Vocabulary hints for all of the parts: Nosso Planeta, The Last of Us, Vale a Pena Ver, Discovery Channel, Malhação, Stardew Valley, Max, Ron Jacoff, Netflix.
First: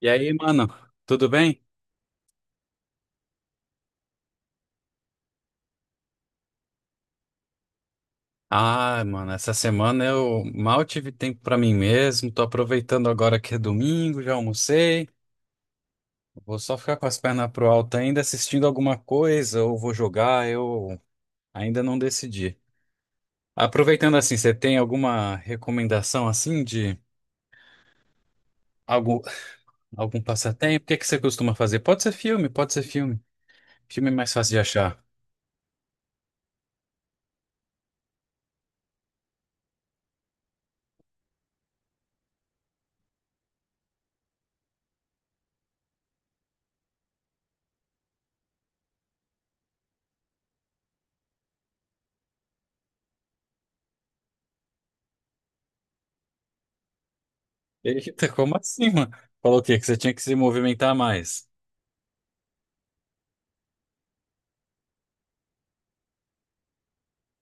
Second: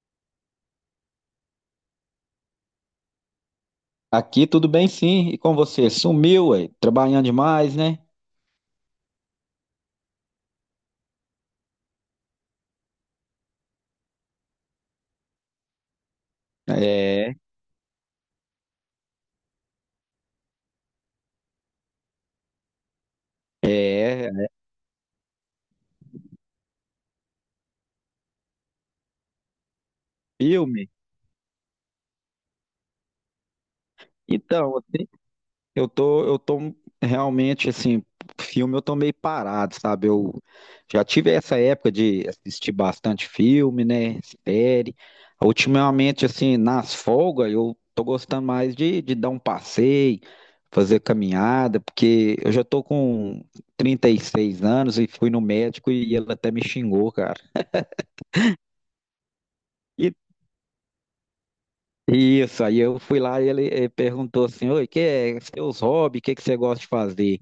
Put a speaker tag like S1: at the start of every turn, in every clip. S1: E aí, mano, tudo bem?
S2: Aqui tudo bem, sim. E com você? Sumiu, ué. Trabalhando demais, né?
S1: Ah, mano, essa semana eu mal tive tempo pra mim mesmo. Tô aproveitando agora que é domingo, já almocei. Vou só ficar com as
S2: É,
S1: pernas pro alto ainda assistindo alguma coisa ou vou jogar, eu ainda não decidi. Aproveitando assim,
S2: é,
S1: você tem alguma recomendação assim de algum, algum passatempo? O
S2: filme.
S1: que é que você costuma fazer? Pode ser filme, pode ser filme. Filme é mais fácil de
S2: Então,
S1: achar.
S2: assim, eu tô realmente assim, filme eu tô meio parado, sabe? Eu já tive essa época de assistir bastante filme, né? Série. Ultimamente, assim, nas folgas, eu tô gostando mais de dar um passeio, fazer caminhada, porque eu já tô com 36 anos e fui no médico e ele até me xingou, cara.
S1: Eita, como assim, mano? Falou o quê? Que você tinha que se movimentar mais.
S2: Isso, aí eu fui lá e ele perguntou assim, oi, que é seus hobbies, o que que você gosta de fazer?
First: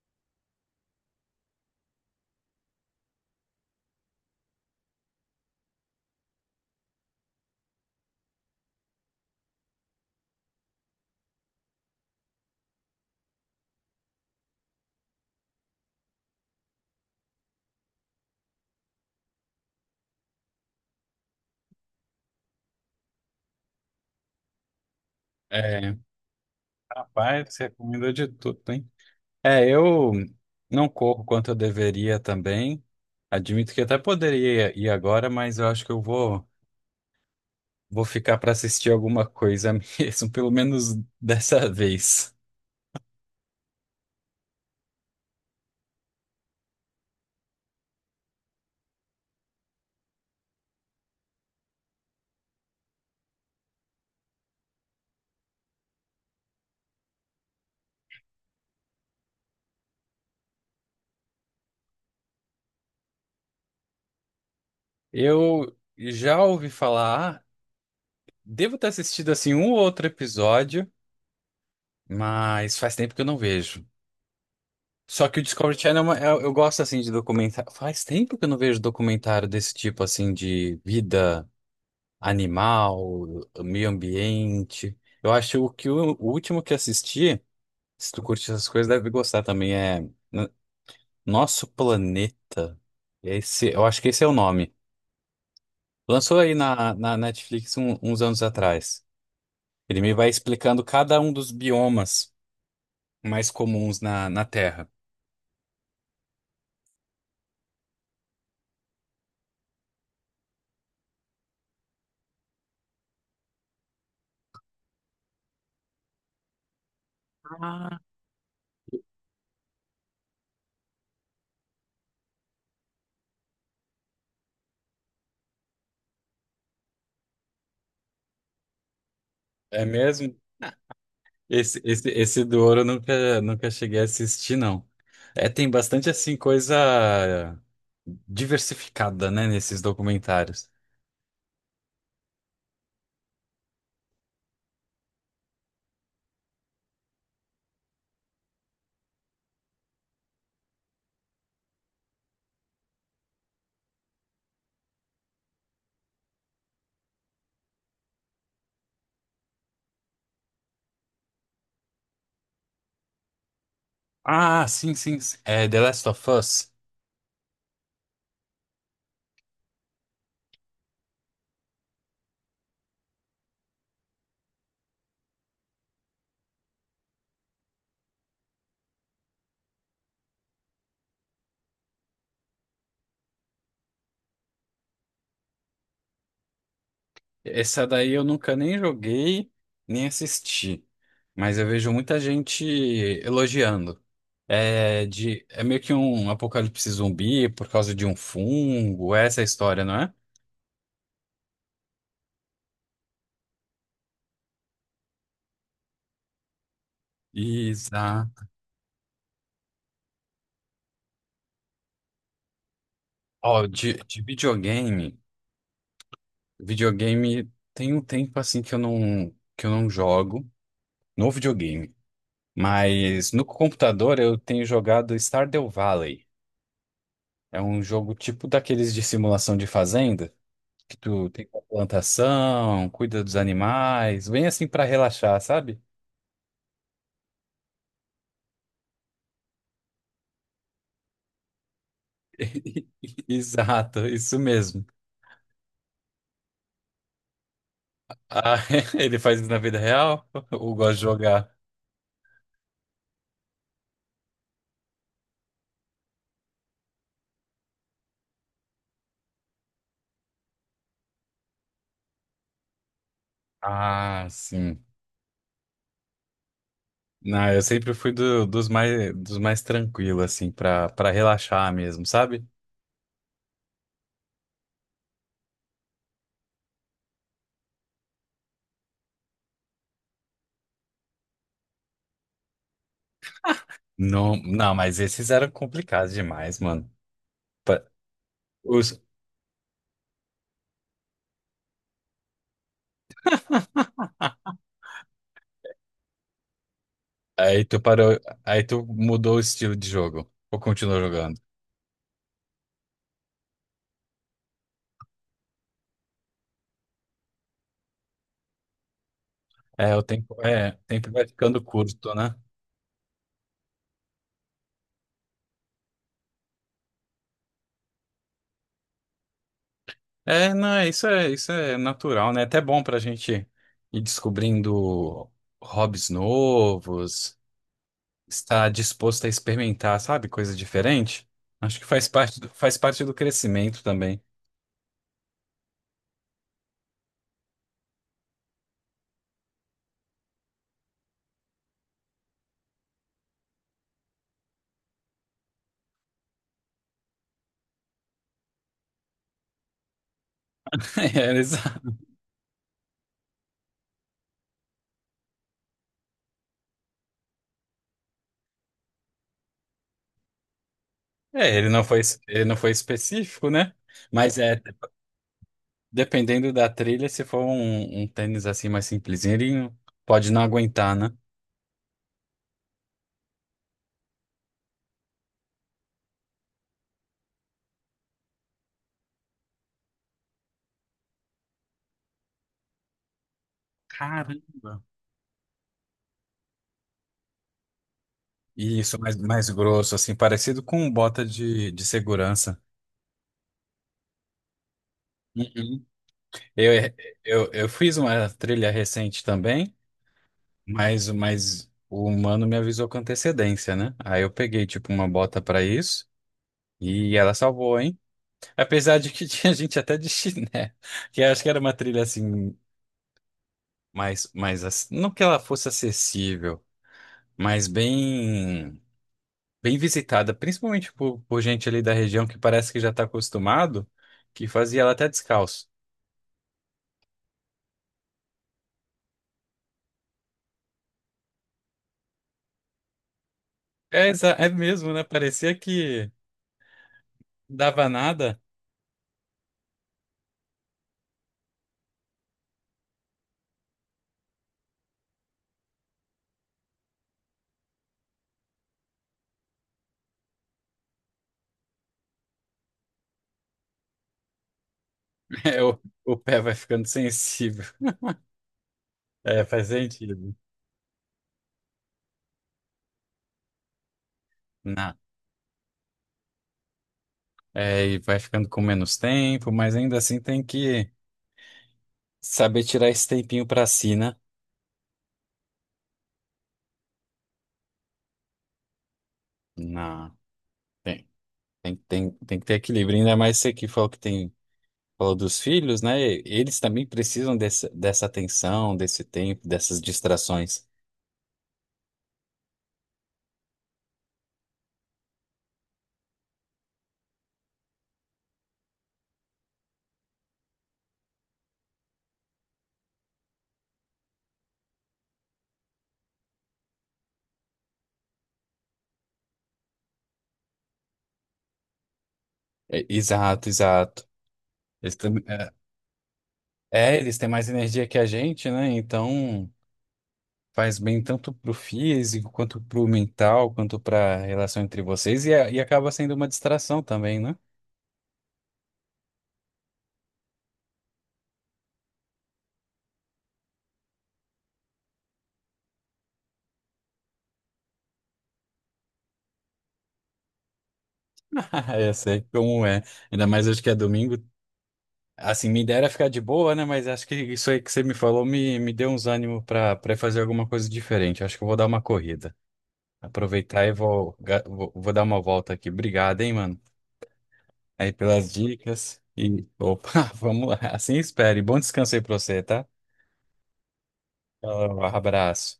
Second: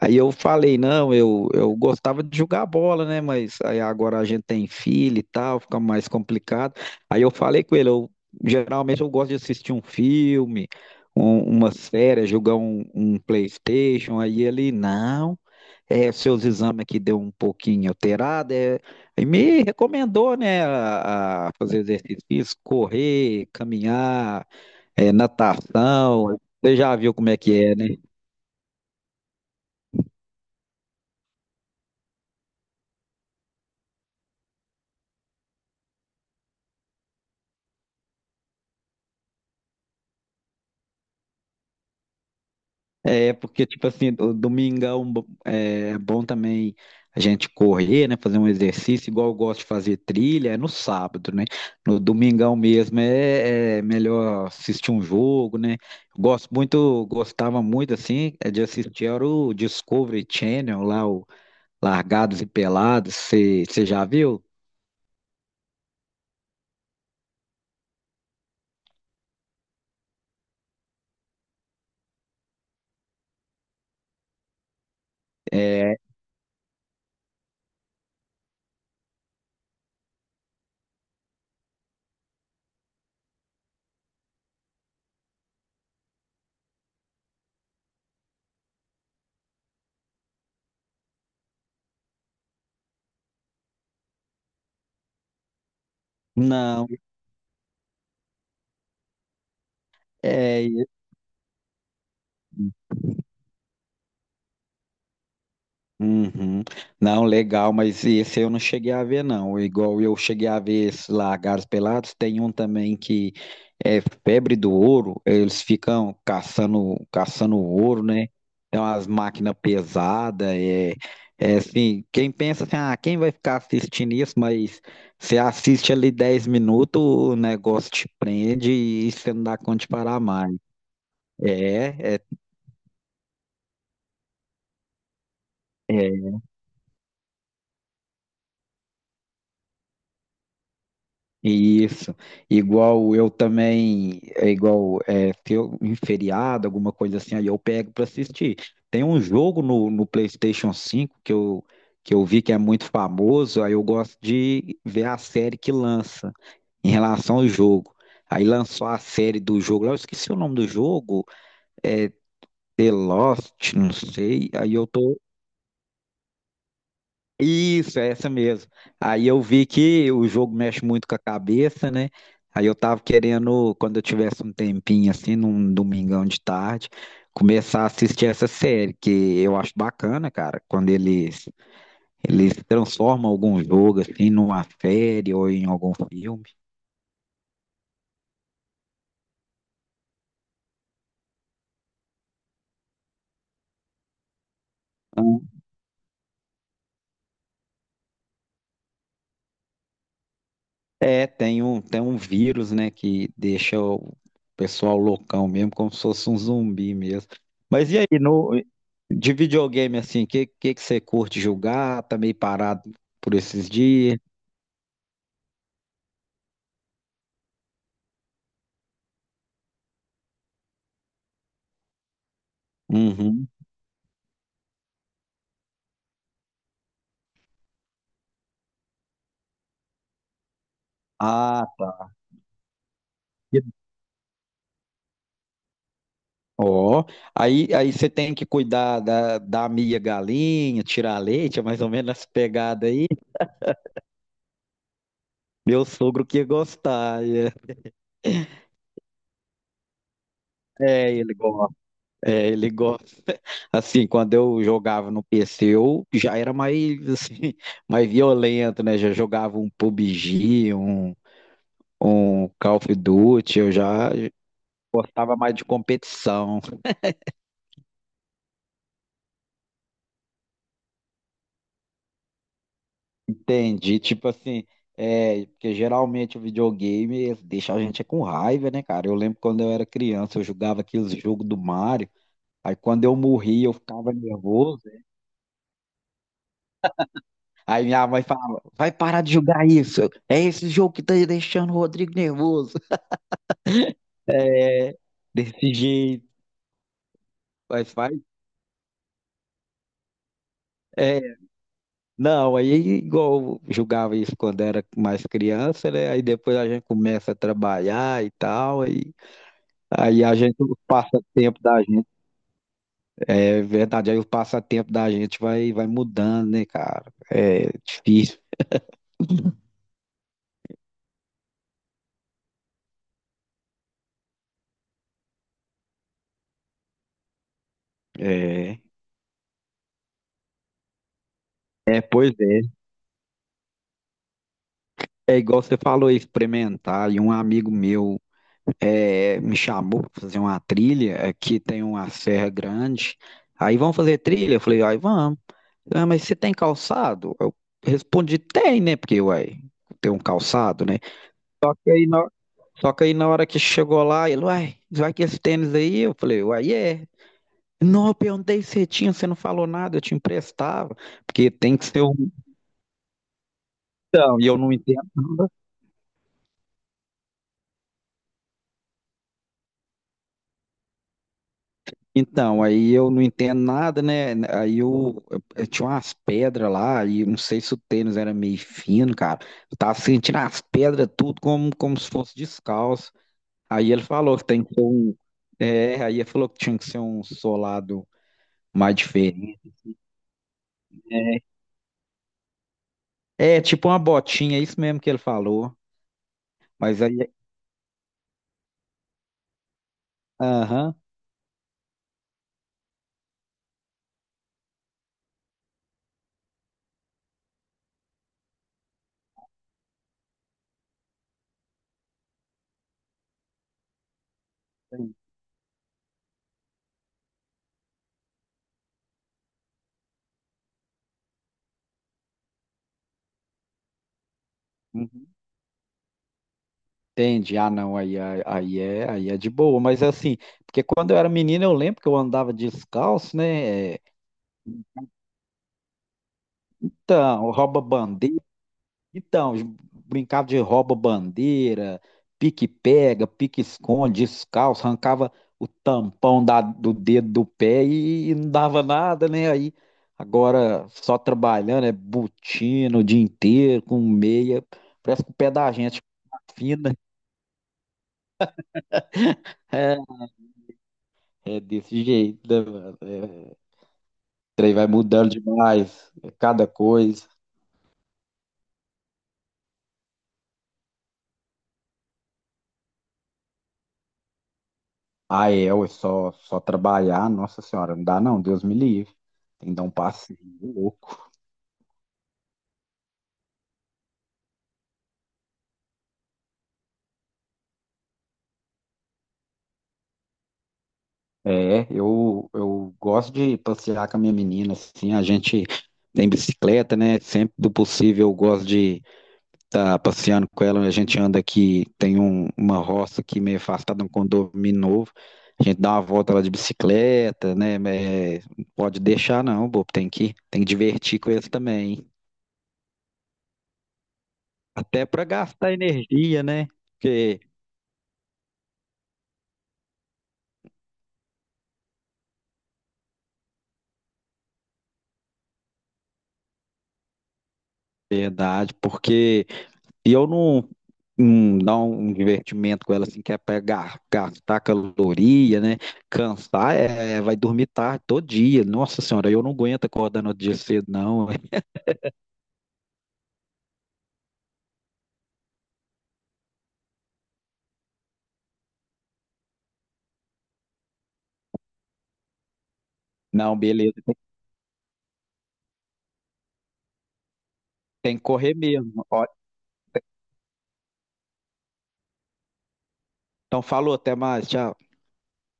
S2: Aí eu falei, não, eu gostava de jogar bola, né? Mas aí agora a gente tem filho e tal, fica mais complicado. Aí eu falei com ele, eu geralmente eu gosto de assistir um filme, uma série, jogar um PlayStation. Aí ele, não, é, seus exames aqui deu um pouquinho alterado. É, e me recomendou, né, a fazer exercício físico, correr, caminhar, é,
S1: É.
S2: natação. Você já viu como é
S1: Rapaz,
S2: que
S1: você
S2: é, né?
S1: combinou de tudo, hein? É, eu não corro quanto eu deveria também. Admito que até poderia ir agora, mas eu acho que eu vou ficar para assistir alguma coisa mesmo, pelo menos dessa vez.
S2: É, porque, tipo assim, o domingão é bom também a gente correr, né? Fazer um exercício, igual eu gosto de fazer trilha, é no sábado, né? No domingão mesmo é melhor assistir um jogo, né? Gosto muito, gostava muito, assim, é de assistir era o Discovery Channel, lá o Largados e Pelados, você já viu?
S1: Eu já ouvi falar, devo ter assistido assim um ou outro episódio, mas faz tempo que eu não vejo. Só que o Discovery
S2: É,
S1: Channel, eu gosto assim de documentário. Faz tempo que eu não vejo documentário desse tipo assim de vida animal, meio ambiente. Eu acho o último que assisti, se tu curte essas coisas, deve gostar também, é N- Nosso Planeta. Esse, eu acho que esse é o nome. Lançou aí
S2: não,
S1: na Netflix uns anos atrás. Ele me vai explicando
S2: é.
S1: cada um dos biomas mais comuns na Terra.
S2: Uhum. Não, legal, mas esse eu não cheguei a ver, não. Igual eu cheguei a ver esse Lagartos Pelados, tem um também que é febre do ouro, eles ficam caçando, caçando ouro, né? Tem umas máquinas pesadas, é assim, quem pensa assim, ah, quem vai ficar assistindo isso? Mas você assiste ali 10 minutos, o negócio te prende e você não dá conta
S1: É
S2: de parar
S1: mesmo?
S2: mais.
S1: Esse, esse,
S2: É, é,
S1: esse do ouro eu nunca cheguei a assistir, não. É, tem bastante
S2: é.
S1: assim coisa diversificada, né, nesses documentários.
S2: Isso, igual eu também, é igual é, ter um feriado, alguma coisa assim, aí eu pego para assistir. Tem um jogo no PlayStation 5 que eu vi que é muito famoso, aí eu gosto de ver a série que lança em relação ao jogo. Aí lançou a série do jogo, lá eu esqueci o nome do jogo, é The Lost, não sei,
S1: Ah,
S2: aí eu
S1: sim, sim,
S2: tô,
S1: sim. É The Last of Us.
S2: Isso, é essa mesmo. Aí eu vi que o jogo mexe muito com a cabeça, né? Aí eu tava querendo, quando eu tivesse um tempinho assim, num domingão de tarde, começar a assistir essa série, que eu acho bacana, cara, quando eles transformam algum jogo assim numa série ou em algum filme.
S1: Essa daí eu nunca nem joguei, nem assisti. Mas eu vejo muita gente elogiando. É, de, é meio que um apocalipse zumbi por causa de um fungo, essa é a história, não é?
S2: É, tem um vírus, né, que deixa o pessoal loucão mesmo, como se fosse um zumbi mesmo. Mas e aí,
S1: Exato.
S2: no, de videogame assim, o que que você curte jogar? Tá meio parado por
S1: Ó,
S2: esses
S1: de,
S2: dias?
S1: de videogame. Videogame tem um tempo assim que eu não jogo no videogame. Mas no
S2: Uhum.
S1: computador eu tenho jogado Stardew Valley. É um jogo tipo daqueles de simulação de fazenda, que tu tem uma
S2: Ah, tá.
S1: plantação, cuida dos animais, bem assim pra relaxar, sabe?
S2: Ó, aí você tem que cuidar da minha galinha, tirar leite, é mais ou menos essa pegada aí.
S1: Exato, isso mesmo.
S2: Meu sogro que ia gostar. É.
S1: Ah, ele faz isso na vida real ou gosta de
S2: Ele
S1: jogar?
S2: gosta. É, ele gosta. Assim, quando eu jogava no PC, eu já era mais, assim, mais violento, né? Já jogava um PUBG, um Call of Duty, eu já
S1: Ah, sim.
S2: gostava mais de competição.
S1: Não, eu sempre fui dos mais tranquilos, assim, pra relaxar mesmo, sabe?
S2: Entendi. Tipo assim, é, porque geralmente o videogame deixa a gente com raiva, né, cara? Eu lembro quando eu era criança, eu jogava aqueles jogos do Mario, aí quando eu morria, eu ficava
S1: Não, não,
S2: nervoso.
S1: mas esses eram complicados demais, mano.
S2: Aí
S1: Pa-
S2: minha mãe falava, vai
S1: os-
S2: parar de jogar isso. É esse jogo que tá deixando o Rodrigo nervoso. É, desse jeito.
S1: Aí tu
S2: Mas
S1: parou,
S2: faz.
S1: aí tu mudou o estilo de jogo, ou continuou
S2: É,
S1: jogando?
S2: não, aí é igual eu jogava isso quando era mais criança, né? Aí depois a gente começa a trabalhar e tal, aí, aí a gente,
S1: É, o
S2: o
S1: tempo vai ficando
S2: passatempo da gente,
S1: curto, né?
S2: é verdade, aí o passatempo da gente vai mudando, né, cara? É difícil.
S1: É, não, é- isso isso é natural, né? É até bom pra gente ir descobrindo hobbies novos, estar
S2: É,
S1: disposto a experimentar, sabe? Coisa diferente. Acho que
S2: é,
S1: faz
S2: pois é.
S1: faz parte do crescimento também.
S2: É igual você falou, experimentar. E um amigo meu, me chamou para fazer uma trilha. Aqui tem uma serra grande. Aí vamos fazer trilha? Eu falei, ai, vamos. Ah, mas você tem calçado? Eu respondi, tem, né? Porque, uai, tem um calçado, né?
S1: É, exa-
S2: E aí, só que aí na hora que chegou lá, ele, uai, vai que esse tênis aí? Eu falei, uai, é. Não, eu perguntei se você tinha, você não falou nada, eu te emprestava. Porque
S1: É,
S2: tem que ser um.
S1: ele não foi específico, né? Mas
S2: Então, e eu
S1: é,
S2: não entendo.
S1: dependendo da trilha, se for um tênis assim mais simplesinho, ele pode não aguentar, né?
S2: Então, aí eu não entendo nada, né? Aí eu tinha umas pedras lá, e eu não sei se o tênis era meio fino, cara. Eu tava sentindo as pedras tudo como se fosse descalço. Aí ele
S1: Caramba!
S2: falou que tem que ser um. É, aí ele falou que tinha que ser um solado mais
S1: Isso, mais, mais
S2: diferente.
S1: grosso, assim, parecido com um bota de segurança.
S2: É, tipo uma botinha, é isso mesmo que ele falou.
S1: Uhum. Eu,
S2: Mas aí.
S1: eu fiz uma trilha recente também,
S2: Aham.
S1: mas o humano me avisou com antecedência, né? Aí eu peguei, tipo, uma bota pra isso e ela salvou, hein? Apesar de que tinha gente até de chiné, que eu acho que era uma trilha, assim, não que ela fosse acessível, mas bem, bem visitada, principalmente por gente ali da região que parece que já está acostumado, que fazia ela até
S2: Uhum.
S1: descalço.
S2: Entendi. Ah, não, aí é, aí é de boa. Mas assim, porque quando eu era menino, eu lembro que eu andava descalço, né?
S1: É mesmo, né? Parecia que
S2: Então,
S1: dava nada.
S2: rouba-bandeira. Então, brincava de rouba-bandeira, pique-pega, pique-esconde, descalço, arrancava o tampão do dedo do pé e não dava nada, né? Aí, agora só trabalhando, é botina o dia inteiro, com meia. Parece que o pé
S1: É,
S2: da gente
S1: o pé vai ficando
S2: fina.
S1: sensível. É, faz
S2: É,
S1: sentido.
S2: é desse jeito, né, mano? É, o trem vai
S1: Não.
S2: mudando demais, é cada coisa.
S1: É, e vai ficando com menos tempo, mas ainda assim tem que saber tirar esse tempinho para si, né?
S2: Ah, é, ué, só trabalhar, nossa senhora, não dá não, Deus me livre. Tem que dar um
S1: Não,
S2: passeio
S1: tem,
S2: louco.
S1: tem que ter equilíbrio, ainda mais você que falou dos filhos, né? Eles também precisam desse, dessa atenção, desse tempo, dessas distrações.
S2: É, eu gosto de passear com a minha menina, assim, a gente tem bicicleta, né? Sempre do possível eu gosto de estar passeando com ela. A gente anda aqui, tem uma roça aqui meio afastada, um condomínio novo. A gente dá uma volta lá de bicicleta, né? É, não pode deixar não, bobo, tem que divertir com eles também, hein?
S1: É, exato, exato. Eles
S2: Até
S1: têm,
S2: para gastar energia, né?
S1: eles têm
S2: Porque
S1: mais energia que a gente, né? Então faz bem tanto pro físico, quanto pro mental, quanto pra relação entre vocês, e acaba sendo uma distração também, né?
S2: verdade, porque e eu não dar um divertimento com ela assim, que é pra gastar caloria, né? Cansar, é, vai dormir tarde todo dia. Nossa senhora, eu não aguento acordar no outro dia cedo, não.
S1: Eu sei como é. Ainda mais hoje que é domingo. Assim, minha ideia era ficar de boa, né? Mas acho que isso aí que você me falou me deu uns ânimos pra para fazer alguma coisa diferente. Acho que eu vou dar uma corrida.
S2: Não,
S1: Aproveitar e
S2: beleza, tem
S1: vou dar uma volta aqui. Obrigado, hein, mano, aí
S2: tem que
S1: pelas
S2: correr
S1: dicas.
S2: mesmo. Ó,
S1: E, opa, vamos lá. Assim espere. Bom descanso aí pra você, tá?
S2: então falou, até mais, tchau.
S1: Tchau, abraço.